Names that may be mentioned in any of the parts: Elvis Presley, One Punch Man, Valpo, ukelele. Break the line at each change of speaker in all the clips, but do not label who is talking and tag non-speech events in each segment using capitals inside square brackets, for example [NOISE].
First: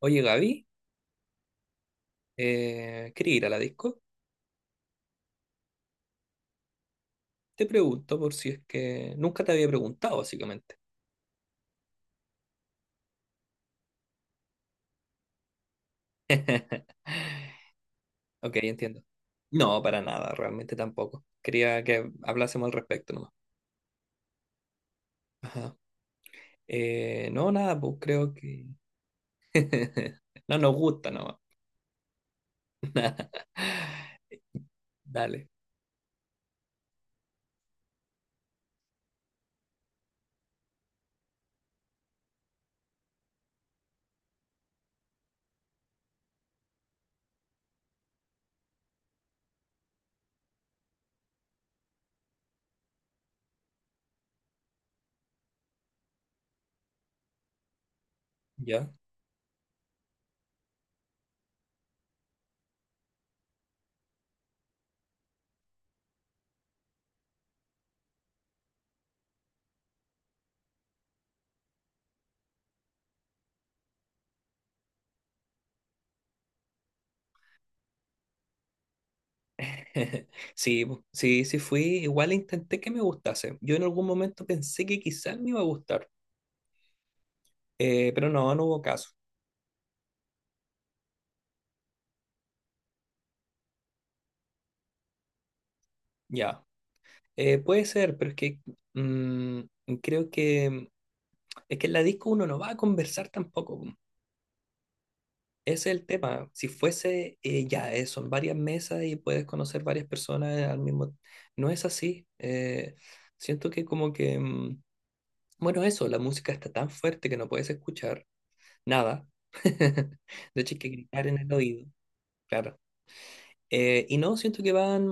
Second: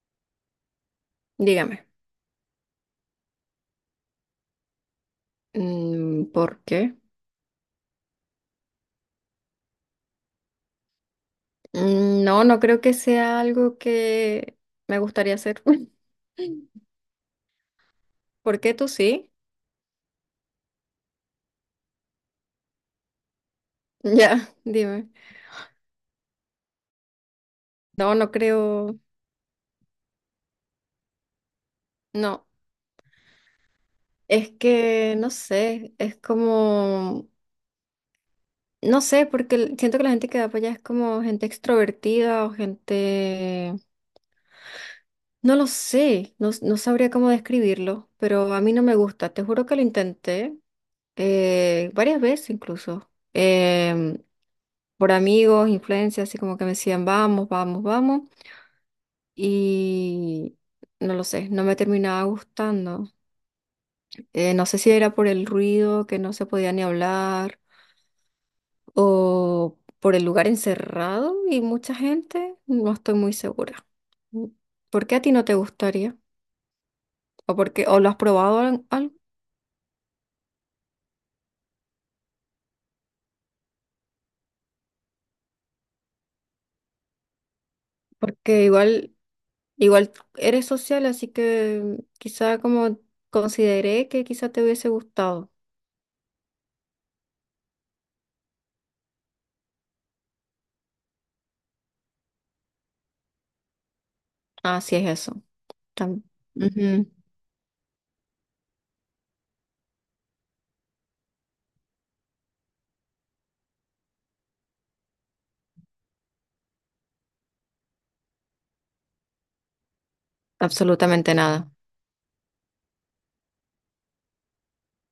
Oye, Gaby,
Dígame,
¿quería ir a la disco?
¿por qué?
Te pregunto por si es que nunca te había preguntado, básicamente.
Mm, no, no creo que sea algo que me gustaría hacer. [LAUGHS]
Ok,
¿Por qué tú
entiendo.
sí?
No, para nada, realmente tampoco. Quería que hablásemos al respecto nomás.
[LAUGHS] Ya, dime.
Ajá. No, nada, pues
No, no
creo que…
creo.
[LAUGHS] No nos gusta nomás.
No, es que no
Dale,
sé, es como, no sé, porque siento que la gente que va para allá es como gente extrovertida o gente, no lo sé, no, no sabría cómo describirlo, pero a mí no me gusta. Te juro que lo intenté varias veces incluso. Por amigos, influencias, así como que me decían, vamos, vamos, vamos.
¿ya?
Y no lo sé, no me terminaba gustando. No sé si era por el ruido, que no se podía ni hablar, o por el lugar encerrado y mucha gente, no estoy muy segura. Mm. ¿Por qué a ti no te gustaría? ¿O o lo has probado algo?
[LAUGHS] Sí, pues, sí, sí fui. Igual intenté que me gustase. Yo en algún momento pensé que quizás me iba a gustar, pero no, no
Porque
hubo caso.
igual, igual eres social, así que quizá como consideré que quizá te hubiese gustado.
Ya. Puede ser, pero es que mm, creo que es que en la disco uno no va a conversar tampoco. Po.
Ah, sí es eso.
Ese es el tema. Si
También.
fuese, ya, son varias mesas y puedes conocer varias personas al mismo… No es así. Siento que como que… bueno, eso, la música está tan fuerte que no puedes escuchar nada. [LAUGHS] De hecho, hay que gritar
Absolutamente
en el
nada.
oído, claro. Y no, siento que van…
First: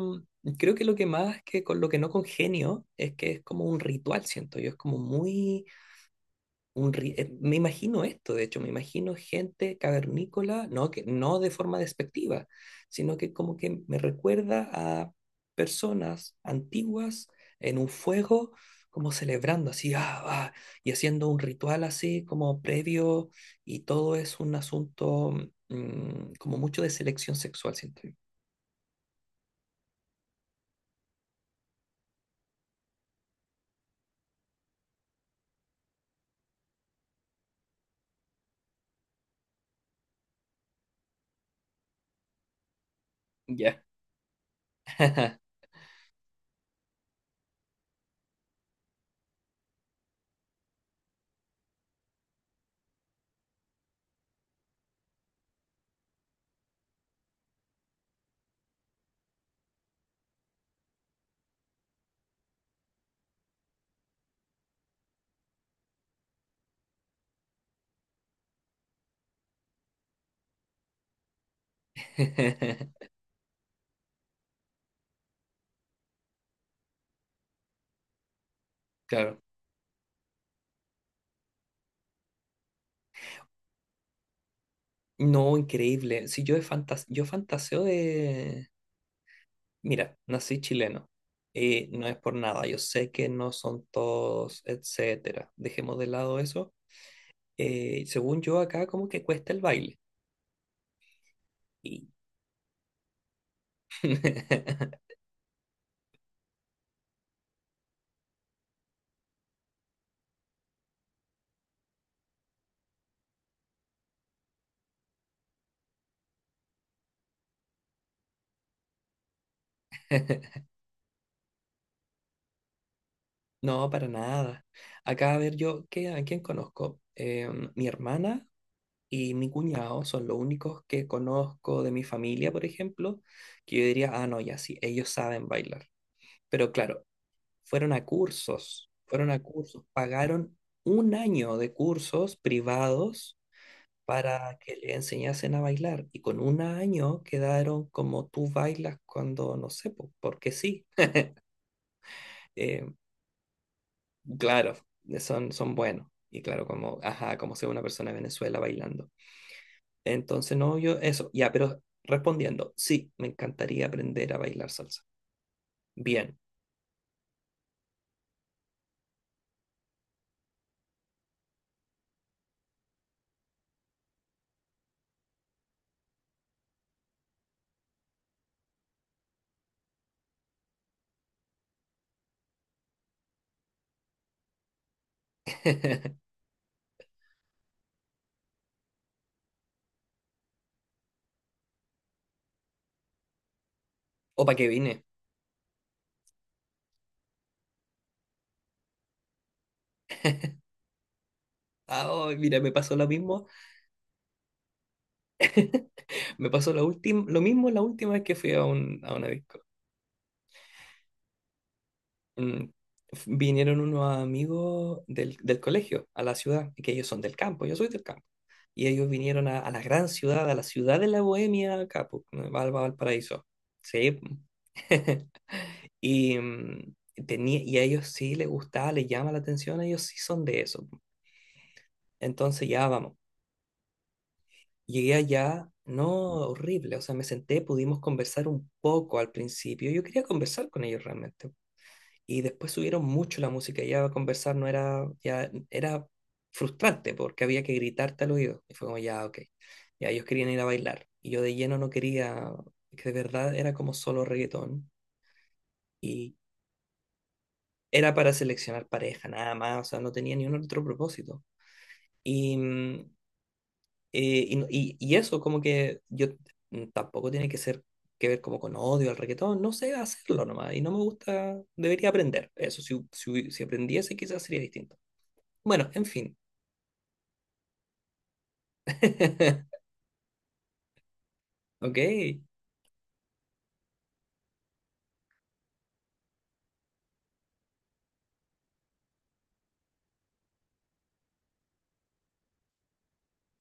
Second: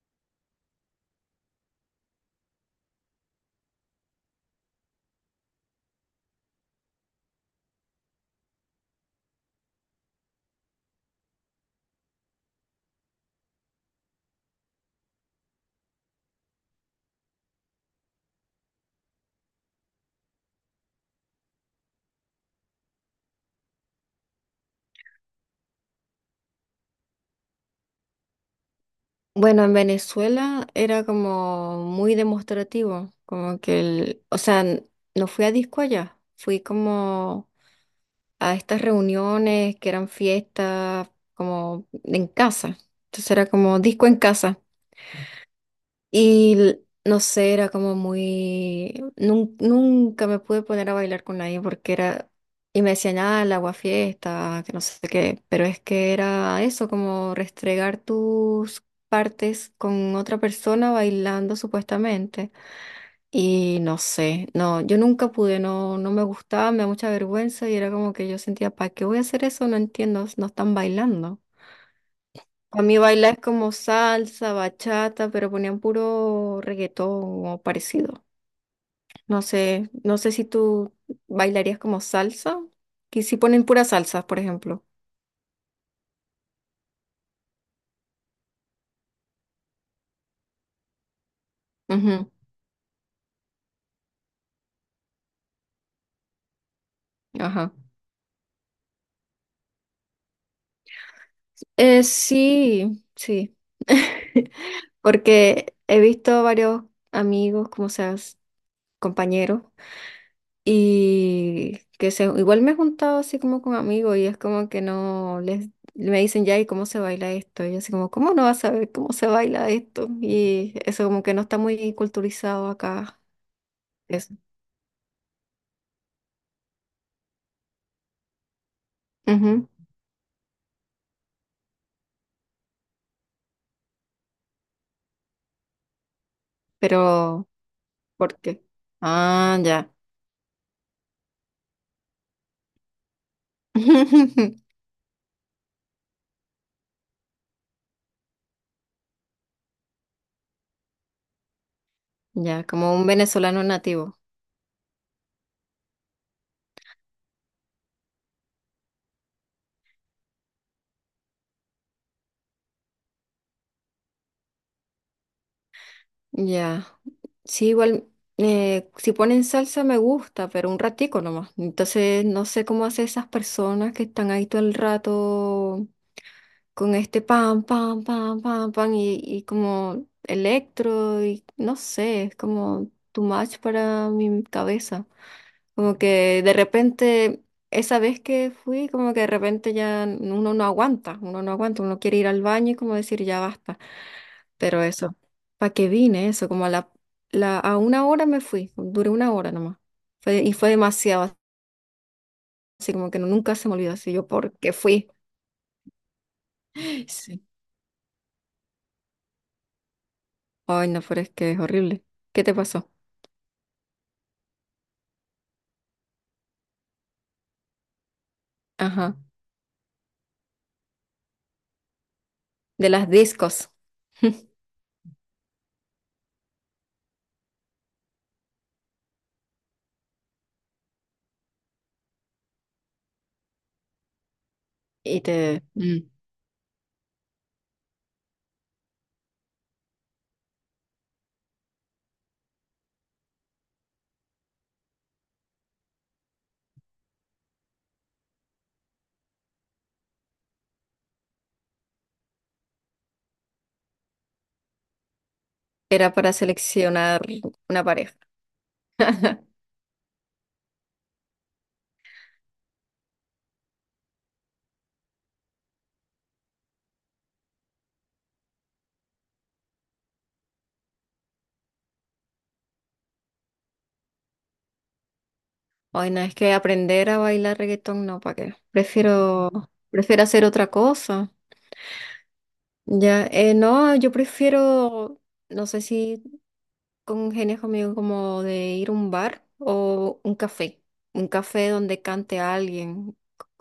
Creo que lo que más que con lo que no congenio es que es como un ritual, siento yo. Es como muy me imagino esto, de hecho, me imagino gente cavernícola, no, que, no de forma despectiva, sino que como que me recuerda a personas antiguas en un fuego, como celebrando así, ah, ah, y haciendo un ritual así como previo, y todo es un asunto como mucho de selección sexual, siento yo.
Bueno, en Venezuela era como muy demostrativo, como que el, o sea, no fui a disco allá, fui como a estas reuniones que eran fiestas como en casa. Entonces era como
Ya.
disco en casa.
[LAUGHS]
Y no sé, era como muy nunca me pude poner a bailar con nadie porque era. Y me decían, ah, el agua fiesta, que no sé qué, pero es que era eso, como restregar tus partes con otra persona bailando supuestamente. Y no sé, no, yo nunca pude, no, no me gustaba, me da mucha vergüenza y era como que yo sentía, ¿para qué voy a hacer eso? No entiendo, no están bailando. A mí
[LAUGHS]
bailar es como salsa, bachata, pero ponían puro reggaetón o parecido.
Claro.
No sé, no sé si tú bailarías como salsa, que si ponen pura salsa, por ejemplo.
No, increíble. Si yo he fantas yo fantaseo de, mira, nací chileno y no es
Ujú,
por nada. Yo sé que no son todos, etcétera. Dejemos de lado eso.
ajá.
Según yo, acá como que cuesta el baile. Y…
Sí, sí. [LAUGHS]
[LAUGHS]
Porque he visto varios amigos, como seas, compañeros. Y que se, igual me he juntado así como con amigos y es como que no les me dicen ya y cómo se baila esto. Y yo así como, ¿cómo no vas a saber cómo se baila esto? Y eso como que no está muy culturizado acá.
No, para
Eso.
nada. Acá, a ver, yo, ¿qué, a quién conozco? Mi hermana y mi
Ujú.
cuñado son los únicos que conozco de mi familia, por ejemplo, que yo diría, ah, no, ya sí, ellos saben bailar. Pero claro,
Pero, ¿por qué?
fueron a
Ah,
cursos,
ya.
pagaron un año de cursos privados
[LAUGHS]
para que le enseñasen a bailar y con un año quedaron como tú bailas cuando, no sé, po- porque sí.
Ya,
Eh,
como un venezolano nativo.
claro, son, son buenos. Y claro, como, ajá, como sea una persona de Venezuela bailando. Entonces, no, yo, eso, ya, pero respondiendo, sí, me encantaría aprender a bailar salsa. Bien.
Ya. Sí, igual, si ponen salsa me gusta, pero un ratico nomás. Entonces, no sé cómo hacen esas personas que están ahí todo el rato con este pam, pam, pam, pam, pam y como electro y no sé, es como too much para mi cabeza. Como
[LAUGHS]
que de repente, esa vez que fui, como que de repente ya uno no aguanta, uno no aguanta, uno quiere ir al baño y como decir ya basta.
¿O para qué
Pero
vine?
eso, ¿para qué vine? Eso, como a la, la, a una hora me fui, duré una hora nomás. Y fue demasiado,
Ah, oh, mira, me
así
pasó lo
como que
mismo.
nunca se me olvidó, así yo, ¿por qué fui?
Me pasó la última, lo
Sí.
mismo la última vez que fui a, un, a una disco.
Ay, no, pero es que es horrible. ¿Qué te
Mm,
pasó?
Vinieron unos amigos del, del colegio a la ciudad, que ellos son del campo, yo soy del campo. Y ellos
Ajá,
vinieron a la gran ciudad, a la ciudad de la Bohemia, acá, po, Val-
de las
Valparaíso.
discos.
Sí.
[LAUGHS]
[LAUGHS] Y, tenía, y a ellos sí les gustaba, les llama la atención, ellos sí son de eso. Entonces ya vamos. Llegué
Y te
allá,
mm.
no horrible, o sea, me senté, pudimos conversar un poco al principio. Yo quería conversar con ellos realmente y después subieron mucho la música y ya conversar no era, ya era frustrante porque había que gritarte al oído. Y fue como, ya, ok, ya ellos querían ir a bailar. Y yo de lleno no quería, que de verdad era como solo reggaetón
Era
y
para seleccionar una
era
pareja.
para seleccionar pareja, nada
[LAUGHS]
más, o sea, no tenía ni un otro propósito. Y, mm, y eso como que yo tampoco tiene que ser que ver como con odio al reggaetón, no sé hacerlo nomás y no me gusta, debería aprender eso, si, si, si aprendiese quizás sería distinto. Bueno, en
Ay, no, es
fin.
que aprender a bailar reggaetón, no, ¿para qué? Prefiero,
[LAUGHS]
prefiero hacer otra cosa.
Ok.
Ya, no, yo prefiero, no sé si con genes conmigo como de ir a un bar o un café donde cante a alguien,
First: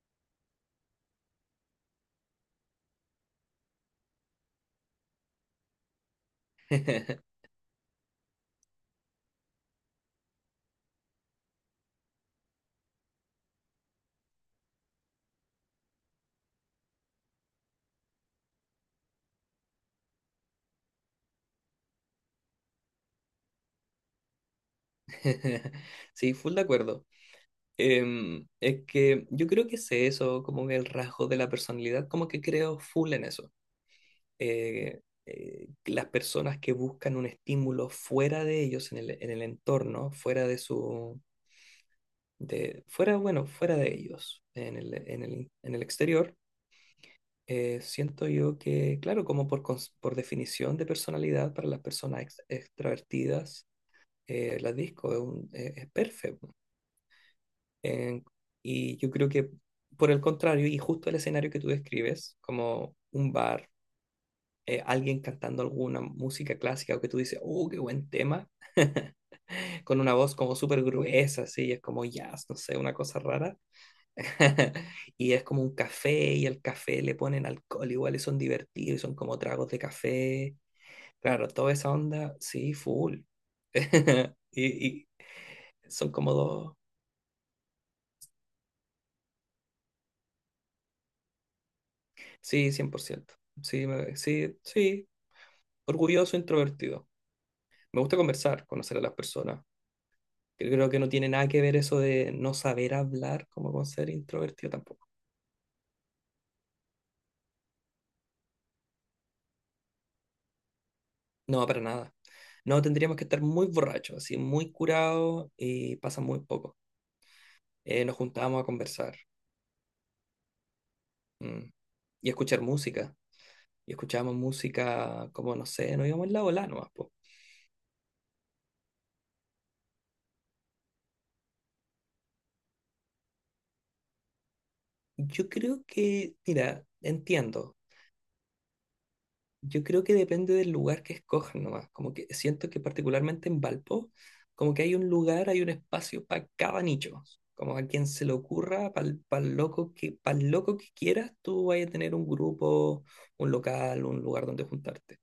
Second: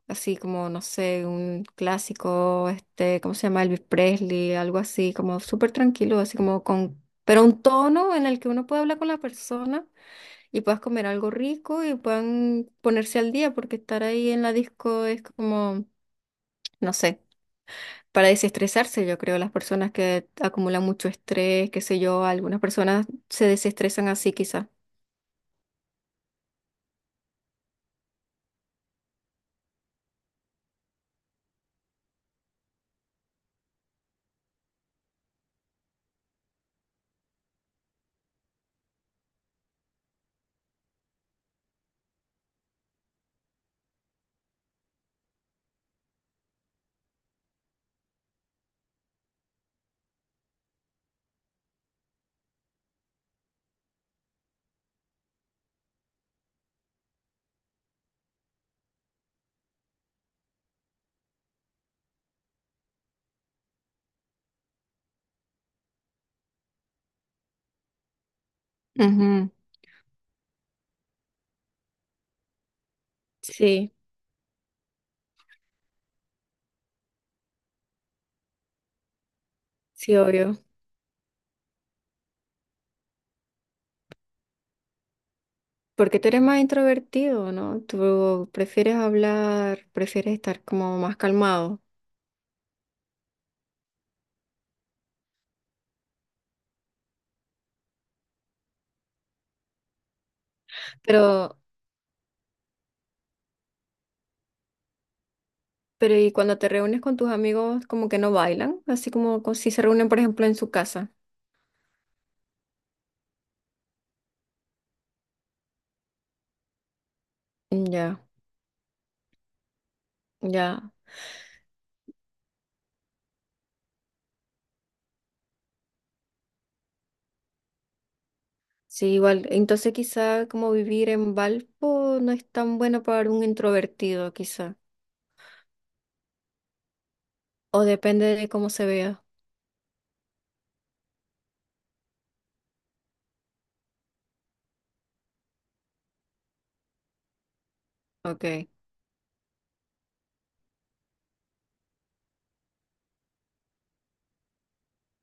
así como, no sé, un clásico, este, ¿cómo se llama? Elvis Presley, algo así, como súper tranquilo, así como con,
[LAUGHS]
pero un tono en el que uno pueda hablar con la persona y puedas comer algo rico y puedan ponerse al día, porque estar ahí en la disco es como, no sé. Para desestresarse, yo creo, las personas que acumulan mucho estrés, qué sé yo, algunas personas se desestresan así quizás.
Sí, full de acuerdo. Es que yo creo que sé eso, como que el rasgo de la personalidad, como que creo full en eso. Las personas que buscan un estímulo fuera de ellos, en el entorno, fuera de su, de, fuera, bueno, fuera de ellos, en el, en el, en el exterior, siento yo que, claro, como por, por definición de personalidad para las personas extrovertidas, la disco, es, un, es perfecto. Eh, y yo creo que por el contrario, y justo el escenario que tú describes, como un bar, alguien cantando alguna música clásica o que tú dices, oh, qué buen tema, [LAUGHS]
Ujú,
con una voz como súper gruesa, así, es como jazz, no sé, una cosa rara.
sí,
[LAUGHS] Y es como un café y al café le ponen alcohol, igual y son divertidos, y son como tragos de
sí,
café.
obvio.
Claro, toda esa onda, sí, full. [LAUGHS] Y, y son
Porque tú
como
eres más
dos.
introvertido, ¿no? Tú prefieres hablar, prefieres estar como más calmado.
Sí, 100%. Sí, orgulloso, introvertido. Me gusta conversar, conocer a las personas. Yo creo que no tiene nada
Pero,
que ver eso de no saber hablar como con ser introvertido tampoco.
pero ¿y cuando te reúnes con tus amigos, como que no bailan? Así como si se reúnen, por ejemplo, en su casa.
No, para nada. No, tendríamos que estar muy borrachos, así, muy curados y pasa muy poco.
Mm,
Nos
ya,
juntábamos a conversar
ya.
mm, y a escuchar música. Y escuchábamos música como, no sé, nos íbamos en la bola nomás, po.
Sí, igual. Entonces quizá como vivir en Valpo no es tan bueno para un introvertido, quizá.
Yo creo que, mira, entiendo.
O depende de cómo se vea.
Yo creo que depende del lugar que escojan nomás. Como que siento que particularmente en Valpo, como que hay un lugar, hay un espacio para cada nicho. Como a quien se le
Ok.
ocurra, para el loco que, para loco que quieras, tú vas a tener un grupo, un local, un lugar donde juntarte.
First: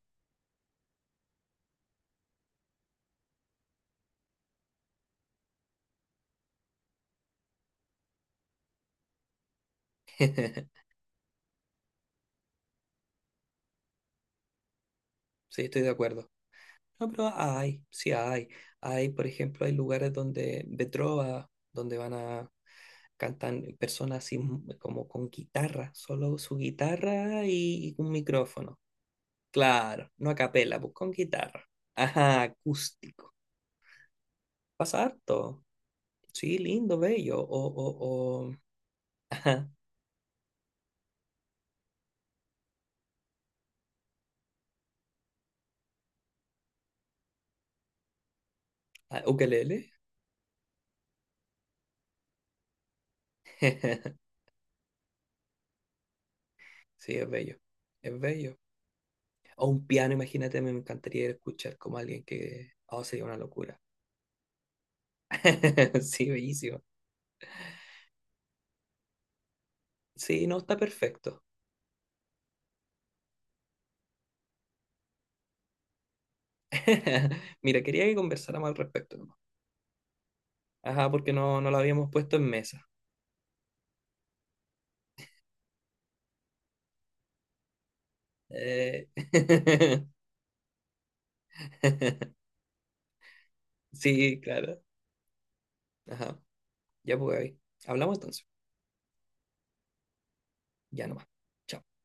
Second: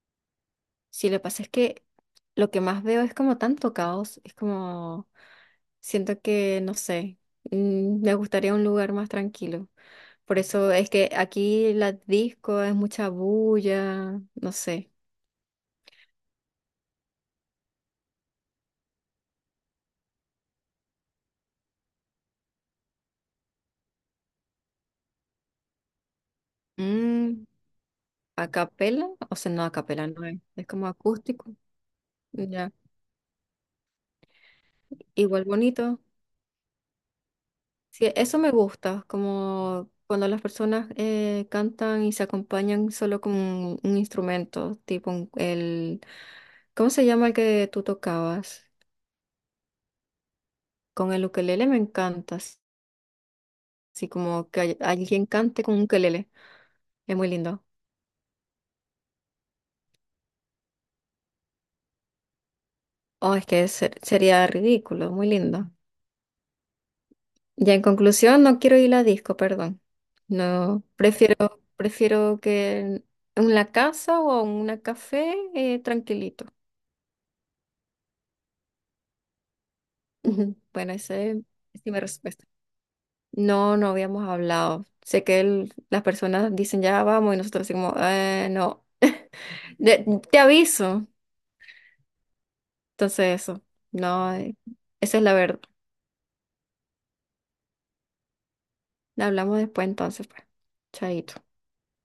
Sí, lo que pasa es que lo que más veo es como tanto caos. Es como. Siento que, no sé, me gustaría un lugar más tranquilo. Por eso
[LAUGHS]
es que aquí la disco es mucha bulla, no sé.
Sí, estoy de acuerdo. No, pero hay, sí hay. Hay, por ejemplo, hay lugares donde, de trova, donde van a cantar personas así como con guitarra, solo su guitarra
Mm,
y un
a
micrófono.
capela, o sea, no a capela,
Claro,
no
no a
es, es
capela,
como
pues con
acústico.
guitarra. Ajá,
Ya,
acústico. Pasa
igual
harto.
bonito.
Sí, lindo, bello.
Sí, eso me
O.
gusta,
[LAUGHS] Ajá,
como cuando las personas cantan y se acompañan solo con un instrumento, tipo el, ¿cómo se llama el que tú tocabas?
ah, ukelele.
Con el ukelele me encanta. Así
[LAUGHS]
como que alguien cante con un ukelele.
Sí,
Es
es
muy
bello.
lindo.
Es bello. O un piano, imagínate, me encantaría escuchar como alguien que. Oh, sería
Oh,
una
es que
locura.
sería ridículo, muy lindo.
[LAUGHS] Sí, bellísimo.
Ya en conclusión, no quiero ir a disco, perdón.
Sí, no, está
No,
perfecto.
prefiero, prefiero que en la casa o en un café tranquilito.
[LAUGHS] Mira, quería que conversáramos al respecto nomás.
Ujú. Bueno,
Ajá,
esa
porque
es,
no, no lo
esa mi
habíamos puesto
respuesta.
en mesa.
No, no habíamos hablado. Sé que las personas dicen ya vamos y nosotros decimos, no.
Eh,
[LAUGHS]
[LAUGHS]
De- te aviso. Entonces eso. No,
Sí, claro.
esa es la verdad.
Ajá, ya pues, Gaby. Hablamos entonces.
Hablamos después entonces, pues.
Ya no más.
Chaito.
Chao.